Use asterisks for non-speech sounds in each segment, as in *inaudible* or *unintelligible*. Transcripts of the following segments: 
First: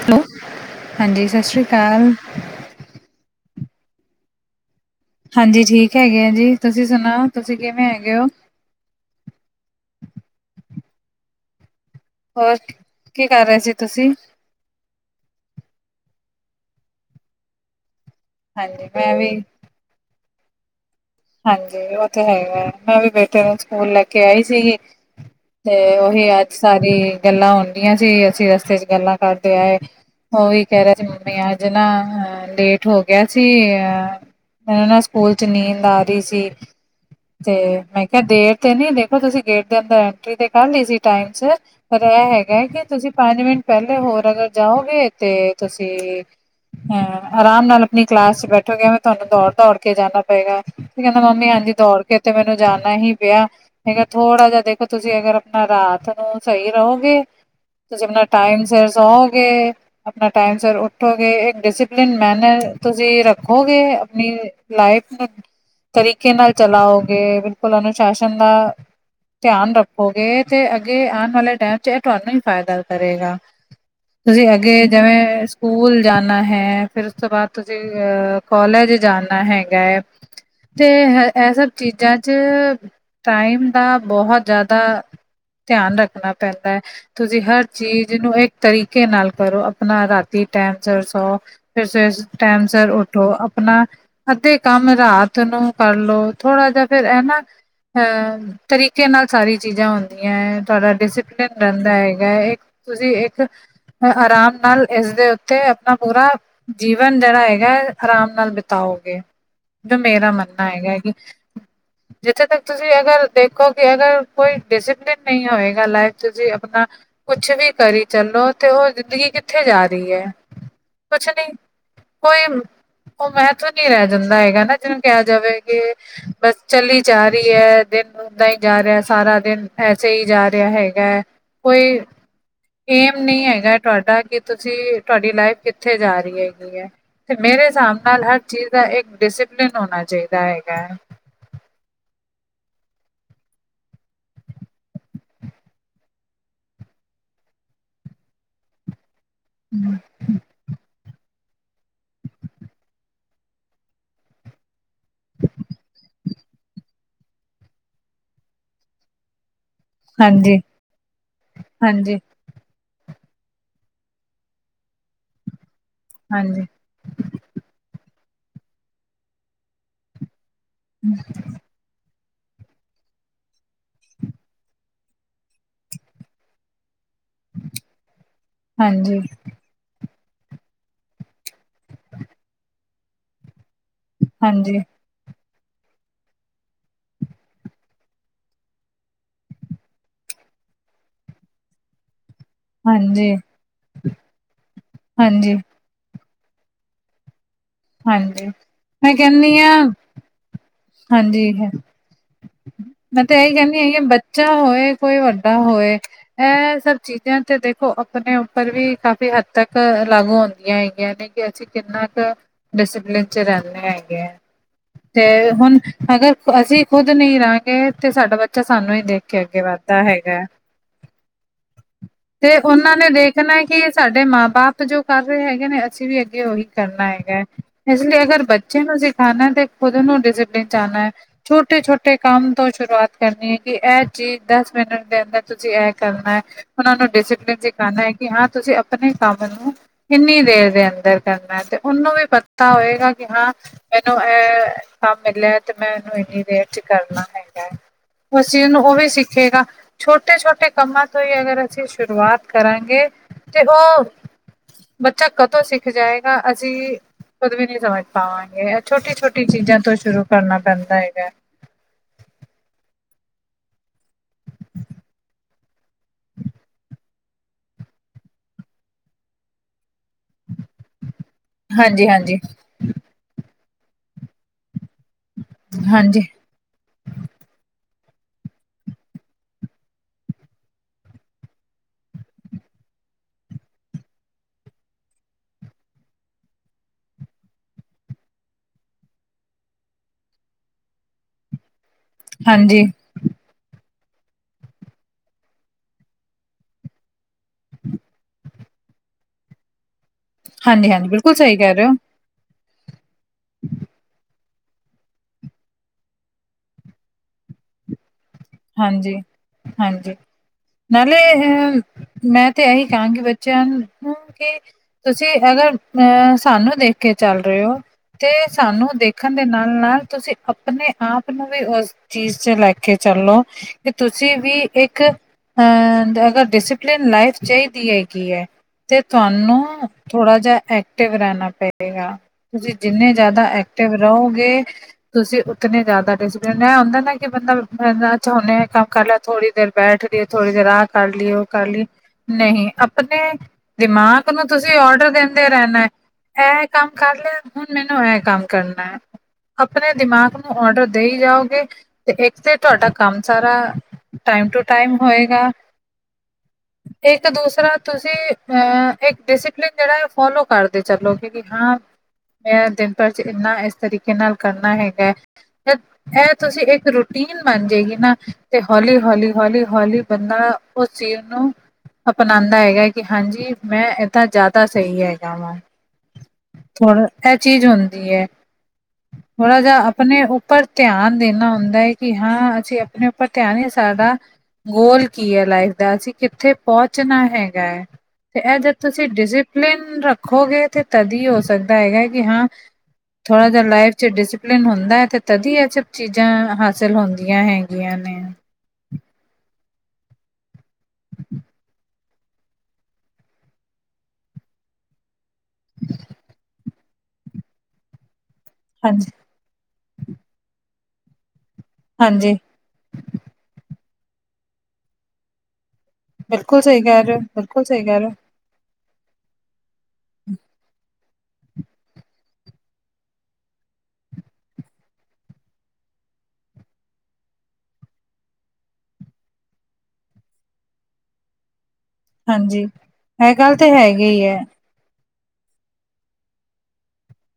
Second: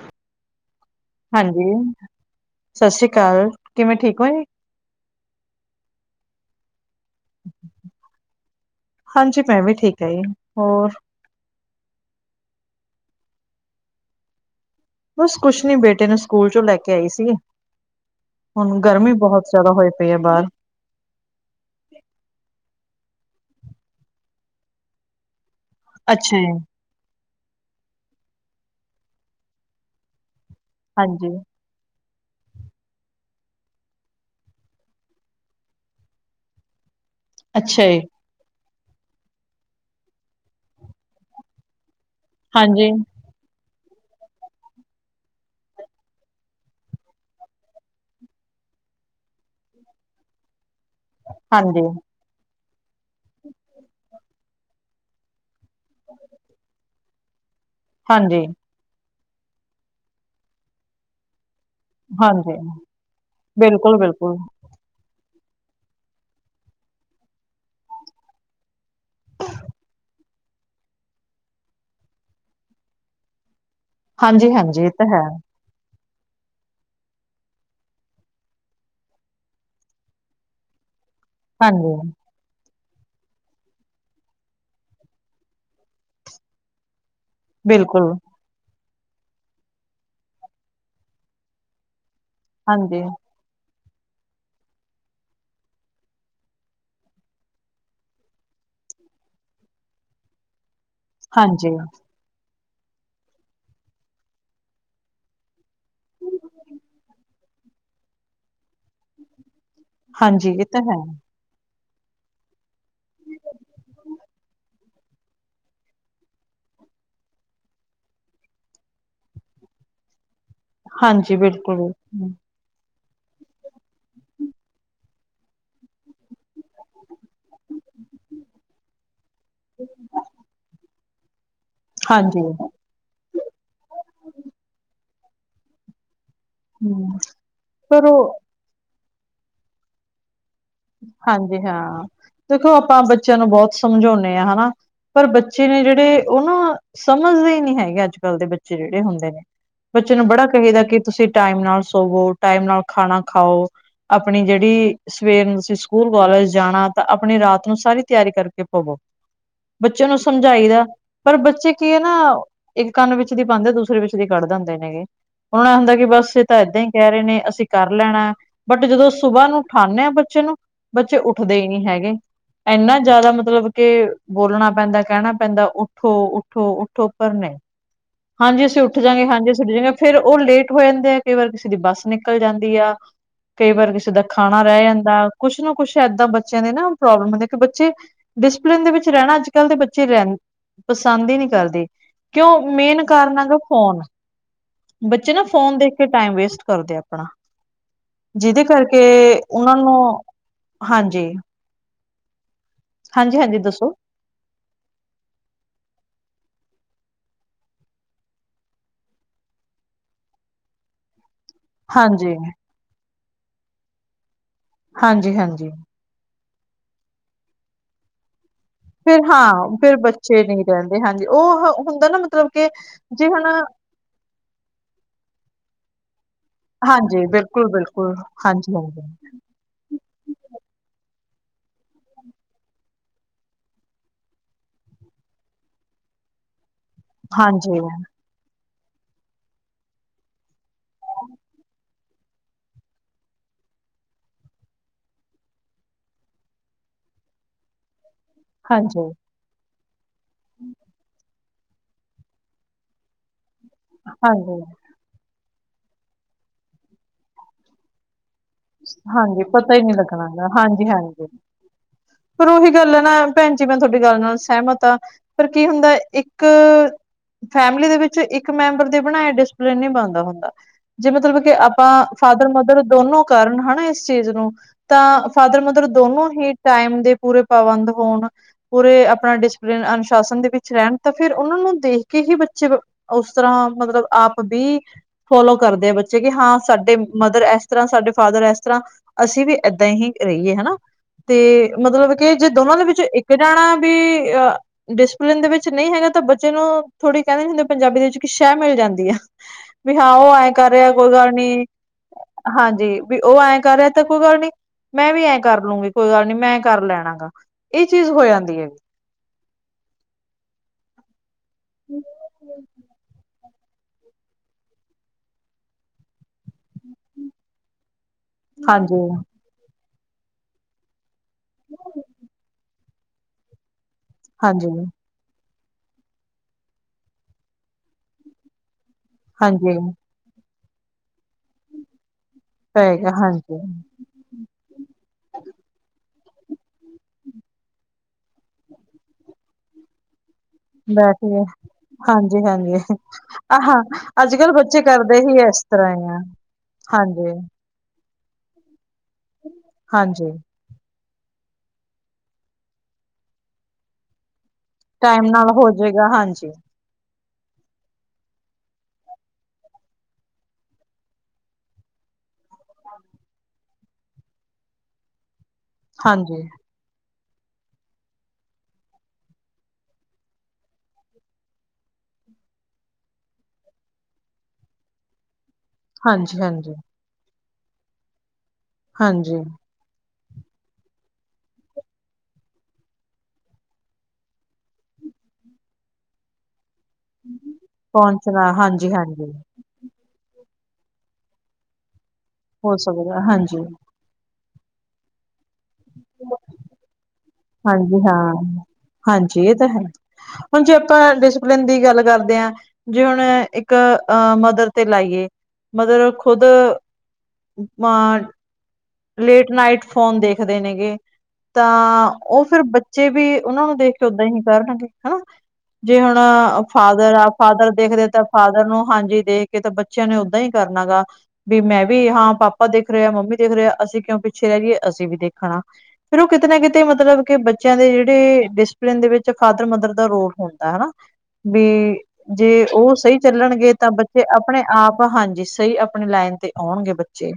Hello ਸਤਿ ਸ੍ਰੀ ਹਾਂਜੀ। ਅਕਾਲ ਸਸ ਰੀ ਕਾਲ, ਕਿਵੇਂ ਠੀਕ ਹੋ ਜੀ? ਹਾਂਜੀ, ਠੀਕ ਹੈਗੇ ਆ ਜੀ। ਤੁਸੀ ਸੁਣਾਓ, ਤੁਸੀ ਕਿਵੇਂ ਹੈਗੇ ਓ। ਹਾਂਜੀ। ਮੈਂ ਵੀ ਠੀਕ ਐ ਜੀ। ਹੋਰ? ਹੋਰ? ਕੀ ਕਰ ਰਏ ਸੀ ਤੁਸੀ? ਬਸ ਕੁਸ਼ ਨੀ, ਬੇਟੇ ਨੂੰ ਸਕੂਲ ਚੋਂ ਲੈ ਕੇ ਆਈ ਸੀ ਗੀ, ਹੁਣ ਹਾਂਜੀ ਗਰਮੀ ਮੈਂ ਵੀ ਬਹੁਤ ਜਾਦਾ ਹੋਏ। ਪਈ ਏ ਬਾਰ। ਹਾਂਜੀ, ਉਹ ਤੇ ਹੈਗੈ, ਮੈਂ ਵੀ ਬੇਟੇ ਨੂੰ ਸਕੂਲ ਲੈ ਕੇ ਆਈ ਸੀ ਗੀ। ਤੇ ਉਹੀ ਅੱਛਾ ਅੱਜ ਜੀ, ਸਾਰੀ ਗੱਲਾਂ ਹੁੰਦੀਆਂ ਸੀ, ਅਸੀਂ ਰਸਤੇ ਚ ਗੱਲਾਂ ਕਰਦੇ ਆਏ। ਓ ਵੀ ਕਹ ਰਯਾ ਸੀ ਮੰਮੀ ਹਾਂਜੀ, ਅੱਜ ਅੱਜ ਨਾ ਲੇਟ ਹੋ ਗਿਆ ਸੀ, ਅ ਮੈਨੂੰ ਨਾ ਸਕੂਲ 'ਚ ਨੀਂਦ ਆ ਆਂਦੀ ਸੀ ਤੇ ਅੱਛਾ ਜੀ, ਮੈਂ ਕਿਹਾ ਦੇਖ ਕੈਂਦੀ ਦੇਖੋ ਤੁਸੀ ਗੇਟ ਦੇ ਅੰਦਰ ਐਂਟਰੀ ਤੇ ਕਰ ਲਈ ਸੀ ਟਾਈਮ ਚ ਪਰ ਇਹ ਹੈਗਾ ਹੈ ਕਿ ਹਾਂਜੀ, ਤੁਸੀਂ ਪੰਜ ਮਿੰਟ ਪਹਿਲੇ ਹੋਰ ਅਗਰ ਜਾਓਗੇ ਤੇ ਤੁਸੀ ਹੰ ਆਰਾਮ ਨਾਲ ਆਪਣੀ ਕਲਾਸ ਚ ਬੈਠੋਗੇ ਏਵੇ ਤੁਹਾਨੂੰ ਦੌਰ -ਦੌਰ ਕੇ ਜਾਣਾ ਪਏਗਾ। ਕਹਿੰਦਾ, ਮੰਮੀ ਹਾਂਜੀ ਦੌਰ ਕੇ ਤੇ ਮੈਨੂੰ ਜਾਣਾ ਹੀ ਪਿਆ ਹੈਗਾ ਥੋੜਾ ਜਿਹਾ ਦੇਖੋ ਤੁਸੀ ਅਗਰ ਨਾ ਰਾਤ ਨੂੰ ਸਹੀ ਰਹੋਗੇ, ਤੁਸੀ ਅਪਣਾ ਹਾਂਜੀ, ਟਾਈਮ ਸਿਰ ਸੋਓਗੇ ਅਪਣਾ ਟਾਈਮ ਸਰ ਉਠੋਗੇ ਇੱਕ ਡਿਸਪਲਿਨ ਹਾਂਜੀ, ਮੈਨਰ ਤੁਸੀ ਰੱਖੋਗੇ, ਬਿਲਕੁਲ, ਬਿਲਕੁਲ, ਅਪਣੀ ਲਾਈਫ ਤਰੀਕੇ ਨਾਲ ਚਲਾਓਗੇ, ਬਿਲਕੁਲ ਅਨੁਸ਼ਾਸਨ ਨਾ ਧਿਆਨ ਰੱਖੋਗੇ ਤੇ ਅੱਗੇ ਆਣ ਵਾਲੇ ਟੈਮ ਚ ਏਹ ਤੁਹਾਨੂੰ ਹੀ ਫ਼ੈਦਾ ਤਰੇਗਾ। ਤੁਸੀ ਹਾਂਜੀ, ਹਾਂਜੀ, ਅੱਗੇ ਇਹ ਤਾਂ ਹੈ, ਜਿਵੇਂ ਸਕੂਲ ਜਾਣਾ ਹੈ, ਫਿਰ ਉਸ ਤੋਂ ਬਾਦ ਤੁਸੀ ਕੋਲਜ ਜਾਣਾ ਹੈਗਾ ਏ। ਤੇ ਹ ਇਹ ਸਭ ਹਾਂਜੀ, ਚੀਜ਼ਾਂ ਚ ਟਾਈਮ ਦਾ ਬਹੁਤ ਜਾਦਾ ਧਆਨ ਰੱਖਣਾ ਪੈਂਦੈ। ਤੁਸੀ ਹਰ ਬਿਲਕੁਲ, ਚੀਜ਼ ਨੂੰ ਇਕ ਤਰੀਕੇ ਨਾਲ ਕਰੋ ਆਪਣਾ ਰਾਤੀ ਟੈਮ ਸਿਰ ਸੋਓ। ਫਿਰ ਸਵੇ ਸ ਟੈਮ ਸਿਰ ਹਾਂਜੀ, ਉਠੋ ਆਪਣਾ ਅੱਧੇ ਕੰਮ ਰਾਤ ਤ ਨੂੰ ਕਰਲੋ ਥੋਰਾ ਜੇਆ ਫੇਰ ਐ ਨਾ ਅ ਤਰੀਕੇ ਨਾਲ ਸਾਰੀ ਚੀਜ਼ਾਂ ਹੁੰਦੀਐ, ਤੁਹਾਡਾ ਡਿਸਪਲਿਨ ਹਾਂਜੀ, ਰਹਿੰਦਾ ਏ। ਏ ਇਕ ਤੁਸੀ ਇਕ ਆਰਾਮ ਨਾਲ ਇਸਦੇ ਉਤੇ ਆਪਣਾ ਪੂਰਾ ਜੀਵਨ ਜੇਰਾ ਹੈਗੈ ਆਰਾਮ ਨਾਲ ਬਿਤਾਓਗੇ। ਤੇ ਮੇਰਾ ਹਾਂਜੀ, ਇਹ ਮੰਨਣਾ ਤਾਂ ਹੈਗਾ ਹੈ, ਏ ਕਿ ਜਿੱਥੇ ਤਕ ਤੁਸੀ ਅਗਰ ਦੇਖੋ ਕਿ ਅਗਰ ਕੋਈ ਡਿਸਪਲਿਨ ਨਹੀਂ ਹੋਏਗਾ ਲਾਈਫ ਤੁਸੀ ਅਪਣਾ ਕੁਛ ਵੀ ਕਰੀ ਚੱਲੋ ਤੇ ਉਹ ਜ਼ਿੰਦਗੀ ਕਿੱਥੇ ਜਾ ਰਹੀ ਏ। ਕੁਛ ਹਾਂਜੀ, ਨਹੀਂ ਬਿਲਕੁਲ, ਕੋਈ ਉਹ ਮੈਂ ਤਾਂ ਨੀ ਰਹਿ ਜਾਂਦਾ ਹੈਗਾ ਨਾ, ਜਿਹਨੂੰ ਕਿਹਾ ਜਾਵੇ ਕੇ ਬਸ ਚਲੀ ਜਾ ਰਹੀ ਏ ਦੇਖੋ ਹੁੰਦਾ ਹੀ ਜਾ ਰਿਹਾ ਸਾਰਾ ਦਿਨ, ਐਸੇ ਹੀ ਜਾ ਰਿਹਾ ਹੈਗੈ। ਕੋਈ ਹਾਂਜੀ, ਏਮ ਨਹੀਂ ਹੈਗਾ ਤੁਹਾਡਾ ਕਿ, ਤੁਸੀਂ ਤੁਹਾਡੀ ਲਾਈਫ ਕਿੱਥੇ ਜਾ ਰਹੀ ਏ। ਹੂੰ, ਤੇ ਮੇਰੇ ਹਿਸਾਬ ਪਰ ਨਾਲ ਉਹ ਹਰ ਚੀਜ਼ ਦਾ ਇੱਕ ਡਿਸਿਪਲਿਨ ਹੋਣਾ ਚਾਹੀਦਾ ਹੈਗਾ ਹੈ। ਹਾਂਜੀ ਹਾਂ, ਦੇਖੋ ਆਪਾਂ ਬੱਚਿਆਂ ਨੂੰ ਬਹੁਤ ਸਮਝਾਉਂਦੇ ਹਾਂ ਹਨਾ। ਪਰ ਬੱਚੇ ਨੇ ਜਿਹੜੇ ਉਹ ਨਾ ਸਮਝਦੇ ਹੀ ਨਹੀਂ ਹੈਗੇ ਅੱਜ ਕੱਲ੍ਹ ਦੇ ਬੱਚੇ ਜਿਹੜੇ ਹੁੰਦੇ ਨੇ। ਹੂੰ, ਬੱਚੇ ਨੂੰ ਬੜਾ ਕਹੇ ਦਾ ਕਿ ਤੁਸੀਂ ਟਾਈਮ ਨਾਲ ਸੋਵੋ, ਟਾਈਮ ਨਾਲ ਖਾਣਾ ਖਾਓ, ਆਪਣੀ ਜਿਹੜੀ ਸਵੇਰ ਨੂੰ ਸਕੂਲ, ਕਾਲਜ ਜਾਣਾ ਤਾਂ ਆਪਣੀ ਰਾਤ ਨੂੰ ਸਾਰੀ ਤਿਆਰੀ ਕਰਕੇ ਪਵੋ। ਬੱਚੇ ਨੂੰ ਹਾਂਜੀ, ਸਮਝਾਈ ਦਾ, ਪਰ ਬੱਚੇ ਕੀ ਹੈ ਹਾਂਜੀ, ਨਾ ਇੱਕ ਕੰਨ ਵਿੱਚ ਦੀ ਪਾਉਂਦੇ, ਦੂਸਰੇ ਵਿੱਚ ਦੀ ਕੱਢ ਦਿੰਦੇ ਨੇ ਇਹ। ਉਹਨਾ ਇਹ ਹੁੰਦਾ ਕਿ ਬਸ ਇਹ ਤਾਂ ਹਾਂਜੀ, ਏਦਾਂ ਈ ਕਹਿ ਰਹੇ ਨੇ ਅਸੀਂ ਕਰ ਲੈਣਾ, ਬਟ ਜਦੋਂ ਸੁਬਾਹ ਨੂੰ ਉਠਾਦੇ ਹਾਂ ਬੱਚੇ ਨੂੰ ਬੱਚੇ ਉੱਠਦੇ ਹੀ ਨੀ ਹੈਗੇ। ਇੰਨਾ ਜ਼ਿਆਦਾ ਮਤਲਬ ਕੇ ਬੋਲਣਾ ਪੈਂਦਾ, ਕਹਿਣਾ ਪੈਂਦਾ, ਉੱਠੋ ਉੱਠੋ ਉੱਠੋਪਰ ਨਈ। ਹਾਂਜੀ ਅਸੀਂ ਉੱਠ ਜਾਂਗੇ ਹਾਂਜੀ ਅਸੀ ੳਠ ਜਾਂਗੇ ਫੇਰ ਉਹ ਲੇਟ ਹੋ ਜਾਂਦੇ ਆ, ਕਈ ਵਾਰ ਕਿਸੇ ਦੀ ਬੱਸ ਨਿਕਲ ਜਾਂਦੀ ਆ ਕਈ ਵਾਰ ਕਿਸੇ ਦਾ ਖਾਣਾ ਰਹਿ ਹਾਂਜੀ, ਜਾਂਦਾ। ਕੁਛ ਨਾ ਕੁੱਛ ਏਦਾਂ ਬੱਚਿਆਂ ਦੇ ਨਾ ਪ੍ਰੋਬਲਮ ਹੁੰਦੀ ਬੱਚੇ ਡਿਸਪਲਿਨ ਦੇ ਵਿੱਚ ਰਹਿਣਾ ਅੱਜ ਕੱਲ੍ਹ ਦੇ ਬੱਚੇ ਰਹਿ, ਪਸੰਦ ਹੀ ਨਹੀਂ ਕਰਦੇ। ਕਿਉਂ? ਮੇਨ ਹਾਂਜੀ, ਕਾਰਨ ਹੈਗਾ ਫੋਨ, ਬੱਚੇ ਨਾ ਹਾਂਜੀ, ਫੋਨ ਦੇਖ ਟਾਈਮ ਵੇਸਟ ਕਰਦੇ ਆਪਣਾ। ਹਾਂਜੀ। ਜਿਹਦੇ ਕਰਕੇ ਮੈਂ ਕਹਿੰਦੀ ਉਹਨਾਂ ਹਾਂ ਨੂੰ ਹਾਂਜੀ, ਹੈ ਮੈਂ ਤਾਂ ਹਾਂਜੀ ਇਹੀ ਹਾਂਜੀ ਕਹਿੰਦੀ ਦੱਸੋ ਹੈਗੀ ਬੱਚ ਬਚਾ ਹੋਏ, ਕੋਈ ਵੱਡਾ ਹੋਏ ਇਹ ਸਭ ਚੀਜ਼ਾਂ ਤੇ ਦੇਖੋ ਆਪਣੇ ਉੱਪਰ ਵੀ ਕਾਫ਼ੀ ਹੱਦ ਤੱਕ ਲਾਗੂ ਹੁੰ ਦਿਆਂ ਹੈਗੀਆਂ ਨੇ ਕਿ ਅਸੀਂ ਕਿੰਨਾ ਕੁ ਹਾਂਜੀ ਡਿਸਪਲਿਨ ਚ ਰਹਿੰਦੇ ਹੈਗੇ ਆ। ਤੇ ਹਾਂਜੀ ਹਾਂਜੀ ਹੁਣ ਅਗਰ ਅਸੀਂ ਖੁੱਦ ਨਹੀਂ ਰਹਾਂਗੇ ਤੇ ਸਾਡਾ ਬ ਬੱਚਾ ਸਾਨੂੰ ਹੀ ਫਿਰ ਦੇਖ ਕੇ ਅੱਗੇ ਹਾਂ ਫਿਰ ਵੱਧਦਾ ਬੱਚੇ ਹੈਗਾ, ਨਹੀਂ ਰਹਿੰਦੇ ਹਾਂਜੀ ਉਹ ਹ- ਹੁੰਦਾ ਨਾ ਮਤਲਬ ਤੇ ਕਿ ਉਹਨਾਂ ਨੇ ਜੇ ਹੁਣ ਦੇਖਣਾ ਕਿ ਸਾਡੇ ਮਾਂ ਬਾਪ ਜੋ ਕਰ ਰਹੇ ਹੈਗੇ ਨੇ ਅਸੀਂ ਵੀ ਅੱਗੇ ਉਹੀ ਕਰਨਾ ਹਾਂਜੀ ਹੈਗੈ। ਬਿਲਕੁਲ ਇਸ ਬਿਲਕੁਲ ਲਈ ਅਗਰ ਹਾਂਜੀ ਬੱਚੇ ਨੂੰ ਹਾਂਜੀ ਅਸੀ ਆਨਾ ਤੇ ਖੁਦ ਨੂੰ ਡਿਸਿਪਲਿਨ ਚ ਆਨਾ ਏ। ਛੋਟੇ- ਛੋਟੇ ਕੰਮ ਤੋਂ ਸ਼ੁਰੂਆਤ ਕਰਨੀ ਏ, ਕਿ ਇਹ ਚੀਜ਼ ਦਸ ਮਿੰਟ ਦੇ ਅੰਦਰ ਤੁਸੀਂ ਇਹ ਕਰਨਾ ਏ। ਉਹਨਾਂ ਨੂੰ ਡਿਸੀਪਿਲਨ ਹਾਂਜੀ ਸਿਖਾਨਾ ਏ, ਕਿ ਹਾਂ ਤੁਸੀਂ ਆਪਣੇ ਕੰਮ ਨੂੰ ਕਿੰਨੀ ਦੇਰ ਦੇ ਅੰਦਰ ਕਰਨਾ ਏ, ਤੇ ਉਹਨੂੰ ਵੀ ਪਤਾ ਹੋਏਗਾ ਕਿ ਹਾਂ ਮੈਨੂੰ ਇਹ ਕੰਮ ਮਿਲਿਆ ਤੇ ਮੈਂ ਉਹਨੂੰ ਇੰਨੀ ਦੇਰ ਚ ਕਰਨਾ ਹੈਗਾ ਏ, ੳਸ ਚੀਜ ਨੂ ਉਹ ਹਾਂਜੀ ਵੀ ਸਿੱਖੇਗਾ। ਛੋਟੇ -ਛੋਟੇ ਕੰਮਾਂ ਤੋਂ ਹੀ ਅਗਰ ਅਸੀਂ ਸ਼ੁਰੂਆਤ ਕਰਾਂਗੇ ਤੇ ਉਹ ਹਾਂਜੀ ਬੱਚਾ ਕਦੋਂ ਸਿੱਖ ਜਾਏਗਾ ਅਸੀਂ ਕੁਦ ਵੀ ਨਹੀਂ ਸਮਝ ਪਾਵਾਂਗੇ ਛੋਟੀ ਹਾਂਜੀ ਛੋਟੀ ਪਤਾ ਚੀਜ਼ਾਂ ਹੀ ਤੋਂ ਨਹੀਂ ਸ਼ੁਰੂ ਲੱਗਣਾ ਹੈਗਾ ਕਰਨਾ ਹਾਂਜੀ ਪੈਂਦਾ ਹਾਂਜੀ ਹੈਗਾ। ਪਰ ਉਹੀ ਗੱਲ ਏ ਨਾ ਭੈਣ ਜੀ ਮੈਂ ਤੁਹਾਡੀ ਗੱਲ ਨਾਲ ਸਹਿਮਤ ਹਾਂ। ਪਰ ਕੀ ਹੁੰਦਾ ਇੱਕ ਫੈਮਿਲੀ ਦੇ ਵਿੱਚ ਇੱਕ ਮੈਂਬਰ ਦੇ ਬਣਾਏ ਡਿਸਪਲਿਨ ਨੀ ਬਣਦਾ ਹੁੰਦਾ। ਜੇ ਮਤਲਬ ਕਿ ਆਪਾਂ ਹਾਂਜੀ-ਹਾਂਜੀ, ਫਾਦਰ ਮਦਰ ਦੋਨੋ ਕਾਰਨ ਹਨਾ ਇਸ ਚੀਜ਼ ਨੂੰ ਤਾਂ ਫਾਦਰ ਮਦਰ ਦੋਨੋ ਹਾਂਜੀ-ਹਾਂਜੀ, ਹੀ ਟਾਈਮ ਦੇ ਪੂਰੇ ਪਾਬੰਦ ਹੋਣ। ਪੂਰੇ ਆਪਣਾ ਡਿਸਪਲਨ ਅਨੁਸ਼ਾਸਨ ਦੇ ਵਿੱਚ ਰਹਿਣ ਤਾਂ ਫੇਰ ਉਹਨਾਂ ਨੂੰ ਦੇਖ ਕੇ ਹੀ ਬੱਚੇ ਉਸ ਤਰ੍ਹਾਂ ਮਤਲਬ ਆਪ ਵੀ ਫੋਲੋ ਕਰਦੇ ਆ ਬੱਚੇ ਕਿ ਹਾਂ ਸਾਡੇ ਮਦਰ ਇਸ ਤਰ੍ਹਾਂ ਸਾਡੇ ਫਾਦਰ ਇਸ ਤਰ੍ਹਾਂ ਅਸੀਂ ਵੀ ਏਦਾਂ ਹੀ ਰਹੀਏ ਹਨਾ ਤੇ ਮਤਲਬ ਕਿ ਜੇ ਦੋਨਾਂ ਦੇ ਵਿੱਚ ਇੱਕ ਜਾਣਾ ਵੀ ਡਿਸਪਲਿਨ ਦੇ ਵਿੱਚ ਨਹੀਂ ਹੈਗਾ ਤਾਂ ਬੱਚੇ ਨੂੰ ਥੋੜ੍ਹੀ ਕਹਿੰਦੇ ਹੁੰਦੇ ਪੰਜਾਬੀ ਦੇ ਵਿੱਚ ਸ਼ਹਿ ਮਿਲ ਜਾਂਦੀ ਆ। ਵੀ ਹਾਂ ਉਹ ਐਂ ਕਰ ਰਿਹਾ ਹਾਂਜੀ-ਹਾਂਜੀ ਕੋਈ ਗੱਲ ਬਿਲਕੁਲ ਸਹੀ ਨੀ ਕਹਿ ਰਹੇ ਹੋ ਹਾਂਜੀ। ਵੀ ਉਹ ਐਂ ਕਰ ਰਿਹਾ ਤਾਂ ਕੋਈ ਗੱਲ ਨੀ, ਮੈਂ ਵੀ ਐਂ ਕਰ ਲੂੰਗੀ ਕੋਈ ਗੱਲ ਨੀ ਮੈਂ ਕਰ ਲੈਣਾ ਗਾ। ਇਹ ਚੀਜ਼ ਹੋ ਜਾਂਦੀ ਹੈ। ਹਾਂਜੀ, ਹਾਂਜੀ। ਨਾਲੇ ਅ ਮੈਂ ਤੇ ਇਹੀ ਕਹਾਂਗੀ ਬੱਚਿਆਂ ਨੂੰ ਕਿ ਤੁਸੀਂ ਅਗਰ ਅਹ ਸਾਨੂੰ ਦੇਖ ਕੇ ਚੱਲ ਰਹੇ ਹੋ। ਤੇ ਸਾਨੂੰ ਹਾਂਜੀ ਦੇਖਣ ਦੇ ਨਾਲ ਨਾਲ ਤੁਸੀਂ ਆਪਣੇ ਆਪ ਨੂੰ ਵੀ ਉਸ ਚੀਜ਼ ਚ ਲੈ ਕੇ ਚੱਲੋ ਕਿ ਤੁਸੀਂ ਵੀ ਹਾਂਜੀ ਇੱਕ ਅ ਅਗਰ ਡਿਸਿਪਲਿਨ ਲਾਈਫ ਚਾਹੀਦੀ ਹੈਗੀ ਹੈ ਤੇ ਹਾਂਜੀ ਤੁਹਾਨੂੰ ਥੋੜਾ ਜਿਹਾ ਐਕਟਿਵ ਰਹਿਣਾ ਪਏਗਾ, ਤੁਸੀਂ ਪਏਗਾ ਜਿੰਨੇ ਜ਼ਿਆਦਾ ਹਾਂਜੀ ਐਕਟਿਵ ਰਹੋਗੇ ਤੁਸੀਂ ਉਤਨੇ ਜ਼ਿਆਦਾ ਡਿਸਲਪਨ ਇਹ ਹੁੰਦਾ ਨਾ ਕਿ ਬੰਦਾ ਨੇ ਕੰਮ ਕਰ ਲ ਥੋੜੀ ਦੇਰ। *inaudible* ਬੈਠ ਕੇ ਥੋੜ੍ਹੀ ਦੇਰ ਆਹ ਕਰ ਬੈਠ ਲਈਏ ਉਹ ਗਏ ਕਰ ਲਈਏ ਹਾਂਜੀ ਨਹੀਂ ਹਾਂਜੀ ਆਪਣੇ ਆਹਾਂ ਦਿਮਾਗ ਅੱਜ ਨੂੰ ਕੱਲ੍ਹ ਤੁਸੀਂ ਤੁਸੀਂ ਬੱਚੇ ਔਡਰ ਕਰਦੇ ਹੀ ਦਿੰਦੇ ਇਸ ਰਹਿਣਾ ਤਰ੍ਹਾਂ ਹੀ ਆ ਇਹ ਕੰਮ ਕਰ ਲਿਆ ਹਾਂਜੀ ਹੈ। ਮੈਨੂੰ ਇਹ ਕੰਮ ਕਰਨਾ ਏ, ਆਪਣੇ ਹਾਂਜੀ ਦਿਮਾਗ ਨੂੰ ਔਡਰ ਦੇਈ ਜਾਓਗੇ ਤੇ ਇੱਕ ਤੇ ਤੁਹਾਡਾ ਕੰਮ ਸਾਰਾ ਟਾਈਮ ਟੂ ਟਾਈਮ ਹੋਏਗਾ। ਨਾਲ ਹੋ ਜਾਏਗਾ ਹਾਂਜੀ ਇੱਕ ਦੂਸਰਾ ਤੁਸੀਂ ਅ ਇੱਕ ਡਿਸਲਿਪਨ ਜਿਹੜਾ ਫੋਲੋ ਕਰਦੇ ਚਲੋ ਕਿ ਹਾਂ। ਏ ਤੇ ਦਿਨ ਭਰ ਚ ਇੰਨਾ ਇਸ ਤਰੀਕੇ ਨਾਲ ਕਰਨਾ ਹੈਗਾ ਹੈ। ਇਹ ਹਾਂਜੀ ਤੁਸੀਂ ਇੱਕ ਰੂਟੀਨ ਬਣ ਜਾੇਗੀ ਨਾ ਤੇ ਹੌਲੀ ਹੌਲੀ ਹੌਲੀ ਹੌਲੀ ਬੰਨਾ ਉਸ ਚੀਜ ਨੂੰ ਅਪਣਾਉਂਦਾ ਹੈਗਾ ਕਿ ਹਾਂਜੀ, ਮੈਂ ਏਦਾਂ ਜ਼ਿਆਦਾ ਸਹੀ ਹੈਗਾ ਵਾਂ। ਹਾਂਜੀ, ਹਾਂਜੀ। ਇਹ ਚੀਜ਼ ਹੁੰਦੀ ਏ ਹਾਂਜੀ ਥੋੜਾ ਜਿਹਾ ਆਪਣੇ ਉਪ ਪਰ ਧਿਆਨ ਦੇਣਾ ਹੁੰਦਾ ਹੈ ਕਿ ਹਾਂ ਅਸੀਂ ਆਪਣੇ ਉੱਪਰ ਧਿਆਨ ਏ ਸਾਡਾ, ਗੋਲ ਕੀ ਹੈ ਲਾਈਫ ਦਾ ਅਸੀਂ ਕਿੱਥੇ ਪਹੁੰਚਣਾ ਹੈਗਾ ਏ ਪਹੁੰਚਣਾ ਇਹ ਜਦ ਹਾਂਜੀ ਤੁਸੀਂ ਹਾਂਜੀ ਡਿਜ਼ਿਟ ਨਿਯਮ ਰੱਖੋਗੇ ਤੇ ਤਦੀ ਹੋ ਸਕਦਾ ਹੈਗਾ ਕਿ ਹਾਂ ਹੋ ਸਕਦਾ ਥੋੜਾ ਹਾਂਜੀ ਜਿਹਾ ਲਾਈਫ ਡਿਸਪਲਿਨ ਹੁੰਦਾ ਏ ਤੇ ਤਦੀ ਇਹ ਸਭ ਚੀਜ਼ਾਂ ਹਾਸਿਲ ਹੁੰਦ। ਹਾਂਜੀ ਹਾਂ ਹਾਂਜੀ। ਇਹ ਤਾਂ ਹੈ। ਹੁਣ ਜੇ ਆਪਾਂ ਡਿਸਪਲਿਨ ਦੀ ਗੱਲ ਕਰਦੇ ਹਾਂ ਜੇ ਹੁਣ ਇੱਕ ਅ ਮਦਰ ਤੇ ਲਾਈਏ ਮਦਰ ਖੁਦ ਬਰ ਹਾਂਜੀ। ਲੇਟ ਨਾਈਟ ਫੋਨ ਦੇਖਦੇ ਨੇਗੇ ਤਾਂ ਹਾਂਜੀ ਉਹ ਫਿਰ ਥਚ ਤੇ ਬਈ ਉਹਨਾਂ ਨੂੰ ਦੇਖ ਕੇ ਓਦਾਂ ਹੀ ਕਰਨਗੇ ਹਾਂ। ਜੇ ਹੁਣ ਬਿਲਕੁਲ ਸਹੀ ਕਹਿ ਫਾਦਰ ਰਹੇ ਹੋ, ਆ ਬਿਲਕੁਲ ਫਾਦਰ ਸਹੀ ਕਹਿ ਦੇਖਦੇ ਰਹੇ ਹੋ, ਤਾਂ ਫਾਦਰ ਨੂੰ ਹਾਂਜੀ, ਦੇਖ ਕੇ ਤਾਂ ਬੱਚਿਆਂ ਨੇ ਓਦਾਂ ਹੀ ਕਰਨਾ ਗਾ। ਵੀ ਮੈਂ ਵੀ ਹਾਂ ਪਾਪਾ ਦੇਖ ਰਿਹਾ, ਮੰਮੀ ਦੇਖ ਰਿਹਾ, ਅਸੀਂ ਕਿਉਂ ਪਿੱਛੇ ਰਹਿ ਜਾਈਏ, ਅਸੀਂ ਵੀ ਦੇਖਣਾ। ਫਿਰ ਉਹ ਕਿਤੇ ਨਾ ਕਿਤੇ ਮਤਲਬ ਕਿ ਬੱਚਿਆਂ ਦੇ ਜਿਹੜੇ ਡਿਸਪਲਨ ਦੇ ਵਿੱਚ ਫਾਦਰ ਮਦਰ ਦਾ ਰੋਲ ਹੁੰਦਾ ਹਨਾ। ਵੀ ਜੇ ਹਾਂਜੀ। ਉਹ ਸਹੀ ਇਹ ਗੱਲ ਤੇ ਚੱਲਣਗੇ, ਤਾਂ ਹੈਗੀ ਬੱਚੇ ਹੀ ਹੈ, ਆਪਣੇ ਆਪ ਹਾਂਜੀ, ਸਹੀ ਆਪਣੇ ਲਾਈਨ ਤੇ ਆਉਣਗੇ ਬੱਚੇ।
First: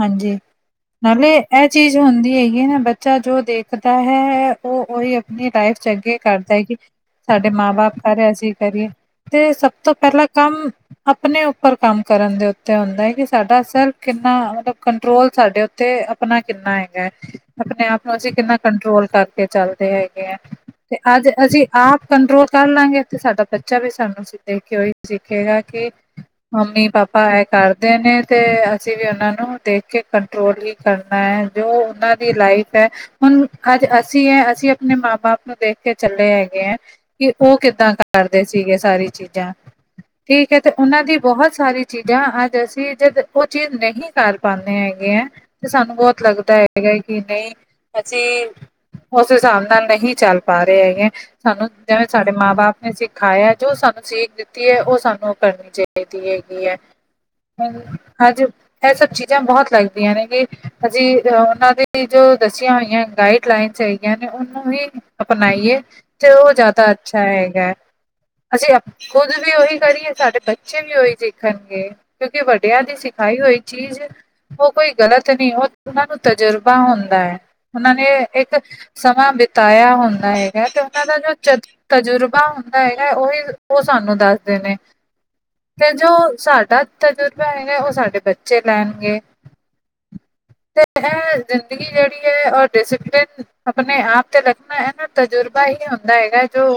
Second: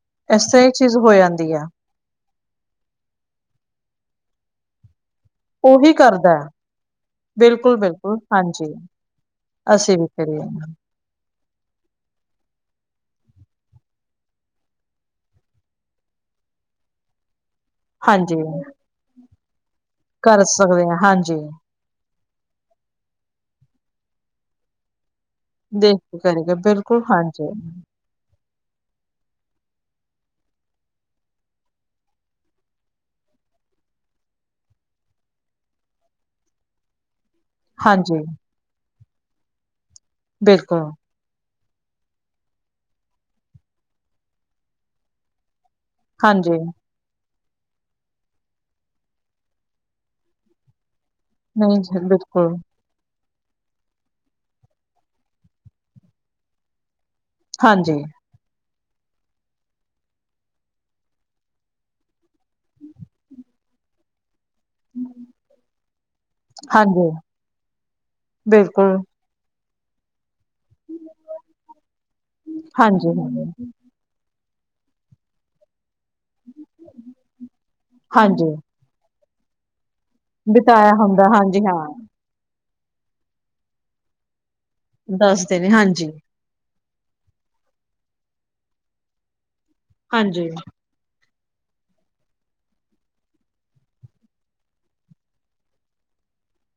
ਹਾਂਜੀ, ਇਸ ਤਰ੍ਹਾਂ ਹੀ ਚੀਜ਼ ਹੋ ਨਾਲੇ ਜਾਂਦੀ ਆ ਐ ਚੀਜ਼ ਚੀਜ਼ ਹੁੰਦੀ ਹੈਗੀ ਏ ਨਾ, ਬੱਚਾ ਜੋ ਦੇਖਦਾ ਹੈ ਓ ਉਹੀ ਅਪ ਅਪਨੀ ਲਾਈਫ ਚ ਅੱਗੇ ਕਰਦਾ ਏ ਕਿ ਸਾਡੇ ਮਾਂ- ਬਿਲਕੁਲ ਬਾਪ ਕਰ ਬਿਲਕੁਲ ਰੇ ਅਸੀਂ ਵੀ ਹਾਂਜੀ ਕਰੀਏ। ਤੇ ਸਭ ਤੋਂ ਅਸੀਂ ਵੀ ਪੈਲਾਂ ਕਰੀਏ ਕੰਮ ਅਪਨੇ ਉੱਪਰ ਕੰਮ ਕਰਨ ਦੇ ਉੱਤੇ ਹੁੰਦਾ ਏ ਕਿ ਸਾਡਾ ਸੇਲਫ ਕਿੰਨਾ ਮਤਲਬ ਕੰਟਰੋਲ ਸਾਡੇ ਉੱਤੇ ਅਪਨਾ ਕਿੰਨਾ ਹੈਗੈ, ਅਪਨੇ ਆਪ ਨੂੰ ਅਸੀਂ ਹਾਂਜੀ ਕਿੰਨਾ ਕੰਟਰੋਲ ਕਰ ਕੇ ਚੱਲਦੇ ਹੈਗੇ ਆ ਕਰ ਸਕਦੇ ਤੇ ਹਾਂ ਅੱਜ ਹਾਂਜੀ ਅਸੀਂ ਆਪ ਕੰਟਰੋਲ ਕਰ ਲਾਂਗੇ ਤੇ ਸਾਡਾ ਬੱਚਾ ਵੀ ਸਾਨੂੰ ਅਸੀਂ ਦੇਖ ਕੇ ਓਈ ਸਿੱਖੇਗਾ ਕਿ ਦੇਖ ਕੇ ਕਰੇਗਾ ਮੰਮੀ- ਬਿਲਕੁਲ ਪਾਪਾ ਐ ਹਾਂਜੀ ਕਰਦੇ ਨੇ ਤੇ ਅਸੀਂ ਵੀ ਓਨਾਂ ਨੂੰ ਦੇਖ ਕੇ ਕੰਟਰੋਲ ਹੀ ਕਰਨਾ ਐ, ਜੋ ਉਨਾਂ ਦੀ ਲਾਈਫ ਐ ਹੁਨ ਅੱਜ ਅਸੀਂ ਐ, ਅਸੀਂ ਅਪਨੇ ਮਾਂ- ਬਾਪ ਨੂੰ ਦੇਖ ਕੇ ਚੱਲੇ ਹੈਗੇ ਐ ਕਿ ਓ ਕਿੱਦਾਂ ਹਾਂਜੀ ਕ-ਰਦੇ ਸੀਗੇ ਸਾਰੀ ਚੀਜ਼ਾਂ, ਠੀਕ ਐ ਤੇ ਬਿਲਕੁਲ ਉਨਾਂ ਦੀ ਬਹੁਤ ਸਾਰੀ ਚੀਜ਼ਾਂ ਅੱਜ ਅਸੀਂ ਜਦ ਓ ਚੀਜ਼ ਨਹੀਂ ਕਰ ਪਾਨੇ ਹੈਗੇ ਆ ਤੇ ਸਾਨੂੰ ਬੋਤ ਹਾਂਜੀ ਲੱਗਦੈ ਹੈਗਾ ਏ ਕਿ ਨਈ ਅਸੀਂ, ਓਸ ਹਿਸਾਬ ਨਾਲ ਨਹੀਂ ਚੱਲ ਪਾ ਰੇ ਹੈਗੇ, ਸਾਨੂੰ ਨਹੀਂ ਜਿਵੇਂ ਸਾਡੇ ਮਾਂ- ਬਿਲਕੁਲ ਬਾਪ ਨੇ ਸਿਖਾਇਆ, ਜੋ ਸਾਨੂੰ ਸੀਖ ਦਿੱਤੀ ਐ ਓ ਸਾਨੂੰ ਕਰਨੀ ਚਾਈਦੀ ਹੈਗੀ ਐ। ਹਾਂਜੀ ਹੂੰ- ਹਾਜੀ ਐ ਸਭ ਚੀ ਚੀਜ਼ਾਂ ਬਹੁਤ ਲੱਗਦੀਆਂ ਨੇ ਕਿ ਅਸੀਂ ਉਨਾਂ ਦੀ ਜੋ ਦੱਸੀਆਂ ਹੋਈਆਂ ਗਾਈਡ ਲਈਨਸ ਹੈ ਹੈਗੀਆਂ ਨੇ ਉਨੂੰ ਵੀ ਅਪਨਾਈਏ ਤੇ ਓ ਜਾਦਾ ਹਾਂਜੀ ਅੱਛਾ ਹੈਗਾ। ਬਿਲਕੁਲ। ਖੁੱਦ ਵੀ ਓਹੀ ਕਰੀਏ ਸਾਡੇ ਬੱ ਬੱਚੇ ਵੀ ਓਹੀ ਸਿੱਖਨਗੇ ਕਿਉਂਕਿ ਵੱਡਿਆਂ ਦੀ ਹਾਂਜੀ ਸਿਖਾਈ ਹੋਈ ਚੀਜ਼ ਓ ਕੋਈ ਗ਼ਲਤ ਨੀ ਓ -ਉਨਾਂ ਨੂੰ ਤਜੁਰਬਾ ਹੁੰਦਾ ਐ। ਉਨਾਂ ਨੇ ਹਾਂਜੀ ਏਕ ਸਮਾਂ ਬਿਤਾਇਆ ਹੁੰਦਾ ਹੈਗਾ ਤੇ ਬਿਤਾਇਆ ਉਨਾਂ ਦਾ ਹੁੰਦਾ ਜੋ ਚ ਹਾਂਜੀ ਹਾਂ -ਤਜੁਰਬਾ ਹ ਹੁੰਦਾ ਹੈਗਾ, ਓਹੀ - ਓ ਸਾਨੂੰ ਦੱਸਦੇ ਨੇ। ਦੱਸਦੇ ਨੇ। ਤੇ ਜੋ ਹਾਂਜੀ ਸਾਡਾ ਤਜੁਰਬਾ ਹੈਗਾ ਓ ਸਾਡੇ ਬੱਚੇ ਲੈਨਗੇ। ਹਾਂਜੀ। ਤੇ ਐ ਜ਼ਿੰਦਗੀ ਜੇੜੀ ਐ ਓ ਡਿਸੀਪਲਿਨ ਅਪਨੇ ਆਪ ਤੇ ਰਖਨਾ ਐਨਾ ਤਜੁਰਬਾ ਹੀ ਹੁੰਦਾ ਹੈਗੈ ਜੋ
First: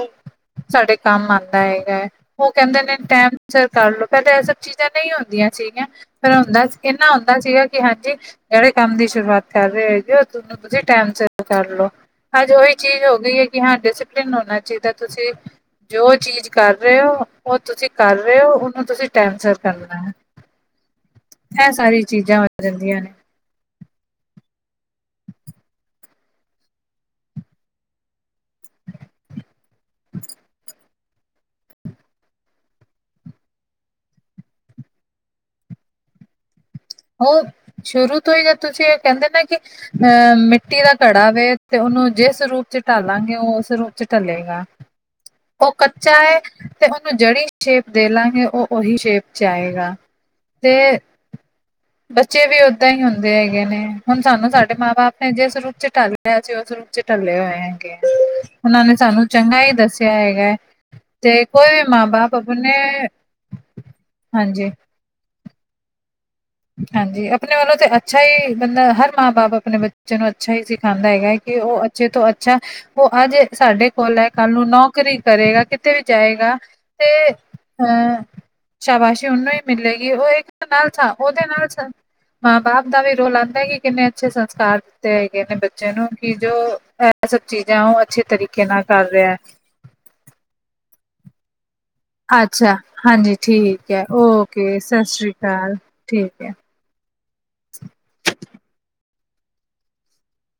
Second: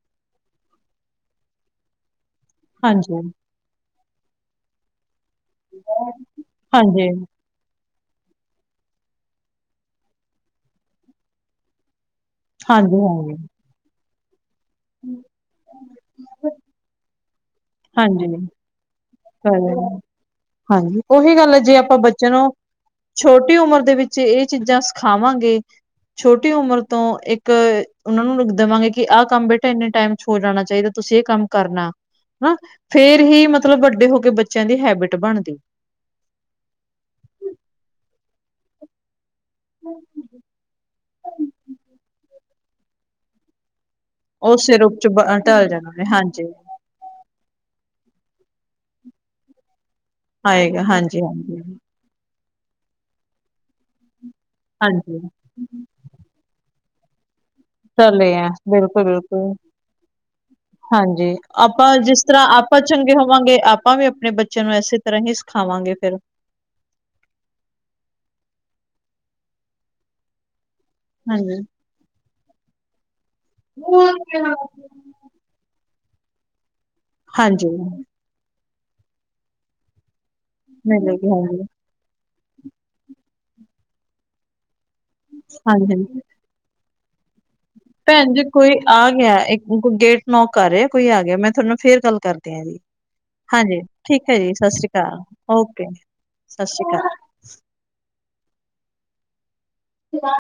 ਸਾਡੇ ਕੰਮ ਆਂਦੈ ਹੈਗੈ। ਓ ਕੈਂਦੇ ਨੇ ਹਾਂਜੀ ਹਾਂਜੀ ਟੈਮ ਸਿਰ ਕਰ ਲੋ, ਪੈਲੇ ਐ ਸਭ ਚੀਜ਼ਾਂ ਨਈ ਹੁੰਦੀਆਂ ਸੀਗੀਆਂ। ਪਰ ਹੁੰਦਾ ਸੀ- ਹਾਂਜੀ ਇਨਾਂ ਹੁੰਦਾ ਸੀਗਾ ਕਿ ਹਾਂਜੀ ਜੇੜੇ ਕੰਮ ਦੀ ਸ਼ੁਰੂਆਤ ਕਰ ਰੇ ਹੈਗੇ ਓ ਤ - ਤੁਸੀਂ ਟੈਮ ਸਿਰ ਕਰ ਲੋ। ਅੱਜ ਉਹੀ ਹਾਂਜੀ ਚੀਜ਼ ਹੋ ਗੀ ਏ ਕਿ ਹਾਂ ਡਿਸੀਪਲਿਨ ਹੋਨਾ ਚਾਈਦੈ। ਤੁਸੀਂ, ਜੋ ਚੀਜ਼ ਕਰ ਰੇ ਓ-ਓ ਤੁਸੀ ਕਰ ਰੇ ਹਾਂਜੀ ਓ ਉਨੂੰ ਤੁਸੀਂ ਟੈਂਮ ਸਿਰ ਕਰਨੈ। ਹਾਂਜੀ, ਉਹੀ ਗੱਲ ਐ ਜੇ ਆਪਾਂ ਬੱਚਿਆਂ ਚੀਜ਼ਾਂ ਹੋ ਨੂੰ ਜਾਂਦੀਆਂ ਨੇ ਛੋਟੀ ਉਮਰ ਦੇ ਵਿੱਚ ਏ ਚੀਜ਼ਾਂ ਸਿਖਾਵਾਂਗੇ ਛੋਟੀ ਉਮਰ ਤੋਂ ਇੱਕ ਉਨਾਂ ਨੂੰ ਦੇਵਾਂਗੇ ਕਿ ਆ ਕੰਮ ਬੇਟਾ ਇੰਨੇ ਟੈਮ ਚ ਹੋ ਜਾਣਾ ਚਾਈਦੈ। ਤੁਸੀਂ ਏ ਕੰਮ ਕਰਨਾ। ਹਨਾ! ਫੇਰ ਹੀ ਮਤਲਬ ਵੱਡੇ ਹੋ ਕੇ ਬੱਚਿਆਂ ਦੀ ਹੈਬਿਟ ਬਣਦੀ। ਹੋਰ ਸ਼ੁਰੂ ਤੋਂ ਈ ਜਦ ਤੁਸੀਂ ਏ ਕੈਂਦੇ ਨਾ ਕਿ ਅ ਮਿੱਟੀ ਦਾ ਘੜਾ ਵੇ ਤੇ ਉਨੂੰ ਜਿਸ ਰੂਪ ਚ ਢਾਲਾਂਗੇ ਓ ਉਸ ਰੂਪ ਚ ਉਹ ਢਲੇਗਾ, ਸਿਰ ਉੱਚ ਢਲ ਓ ਜਾਣਾ ਨੇ ਕੱਚਾ ਐ। ਹਾਂਜੀ ਤੇ ਓਨੂੰ ਜੇੜੀ ਸ਼ੇਪ ਦੇ ਲਾਂਗੇ ਓ ਓਹੀ ਸ਼ੇਪ ਚ ਆਏਗਾ। ਤੇ ਆਏਗਾ ਹਾਂਜੀ-ਹਾਂਜੀ। ਬੱਚੇ ਵੀ ਓਦਾਂ ਈ ਹੁੰਦੇ ਹੈਗੇ ਨੇ, ਹੁਣ ਸਾਨੂੰ ਸਾਡੇ ਮਾਂ ਬਾਪ ਹਾਂਜੀ ਨੇ ਜਿਸ ਰੂਪ ਚ ਟਾਲ ਜ ਅਸੀਂ ਉਸ ਰੂਪ ਚ ਢੱਲੇ ਹੋਏ ਹੈਗੇ ਆ ਚਲੇ ਉਨਾਂ ਨੇ ਬਿਲਕੁਲ ਸਾਨੂੰ ਬਿਲਕੁਲ ਚੰਗਾ ਈ ਦੱਸਿਆ ਹੈਗਾ ਐ। ਹਾਂਜੀ ਆਪਾਂ ਜਿਸ ਤਰਾਂ ਆਪਾਂ ਚੰਗੇ ਹੋਵਾਂਗੇ, ਆਪਾਂ ਵੀ ਆਪਣੇ ਹਾਂਜੀ ਬੱਚਿਆਂ ਨੂੰ ਐਸੇ ਤਰਾਂ ਹੀ ਸ ਖਾਵਾਂਗੇ ਫੇਰ। ਹਾਂਜੀ ਆਪਣੇ ਵੱਲੋਂ ਤੇ ਅੱਛਾ ਈ ਬੰਦਾ, ਹਰ ਮਾਂ ਬਾਪ ਆਪਣੇ ਬੱ ਚੇ ਨੂੰ ਅੱਛਾ ਈ ਸਿਖਾਂਦਾ ਹੈਗੈ ਕੀ ਹਾਂਜੀ। ਓ ਅੱਛੇ ਤੋਂ ਅੱਛਾ ਓ ਅੱਜ ਸਾਡੇ ਕੋਲ ਐ ਕੱਲ ਨੂੰ ਨੌ ਨੌਕਰੀ ਕਰੇਗਾ ਕਿਤੇ ਵੀ ਜਾਏਗਾ ਤੇ ਹਾਂਜੀ ਹੰ ਸ਼ਾਬਾਸ਼ੀ ਓਨੂੰ ਈ ਮਿਲੇਗੀ ਓ ਇੱਕ ਨਾਲ *unintelligible* ਮਿਲੇਗੀ ਓਦੇ ਹਾਂਜੀ ਨਾਲ ਸੰ, ਮਾਂ- ਬਾਪ ਦਾ ਵੀ ਰੋਲ ਆਂਦੈ ਕਿ ਕਿੰਨੇ ਅੱਛੇ ਸੰਸਕਾਰ ਦਿੱਤੇ ਹੈਗੇ ਨੇ ਬੱਚੇ ਹਾਂਜੀ ਹਾਂਜੀ। ਨੂੰ ਕਿ ਜੋ ਐ ਸਭ ਚੀਜ਼ਾਂ ਓ ਅੱਛੇ ਭੈਣ ਜੀ ਤਰੀਕੇ ਨਾਲ ਆ ਕਰ ਰਿਐ। ਗਿਆ ਇੱਕ ਕੋਈ ਗੇਟ ਨੋਕ ਕਰ ਰਿਐ ਕੋਈ ਆ ਗਿਆ ਮੈਂ ਥੋਂਨੂੰ ਫੇਰ ਗੱਲ ਕਰਦੇ ਆ ਅੱਛਾ ਜੀ ਹਾਂਜੀ ਠੀਕ ਹੈ ਠੀਕ ਐ ਜੀ ਸਸ ਓਕੇ ਸ੍ਰੀ ਸਤਿ ਕਾਲ ਅਕਾਲ ਓਕੇ ਠੀਕ ਹੈ ਸਸ *inaudible* *inaudible*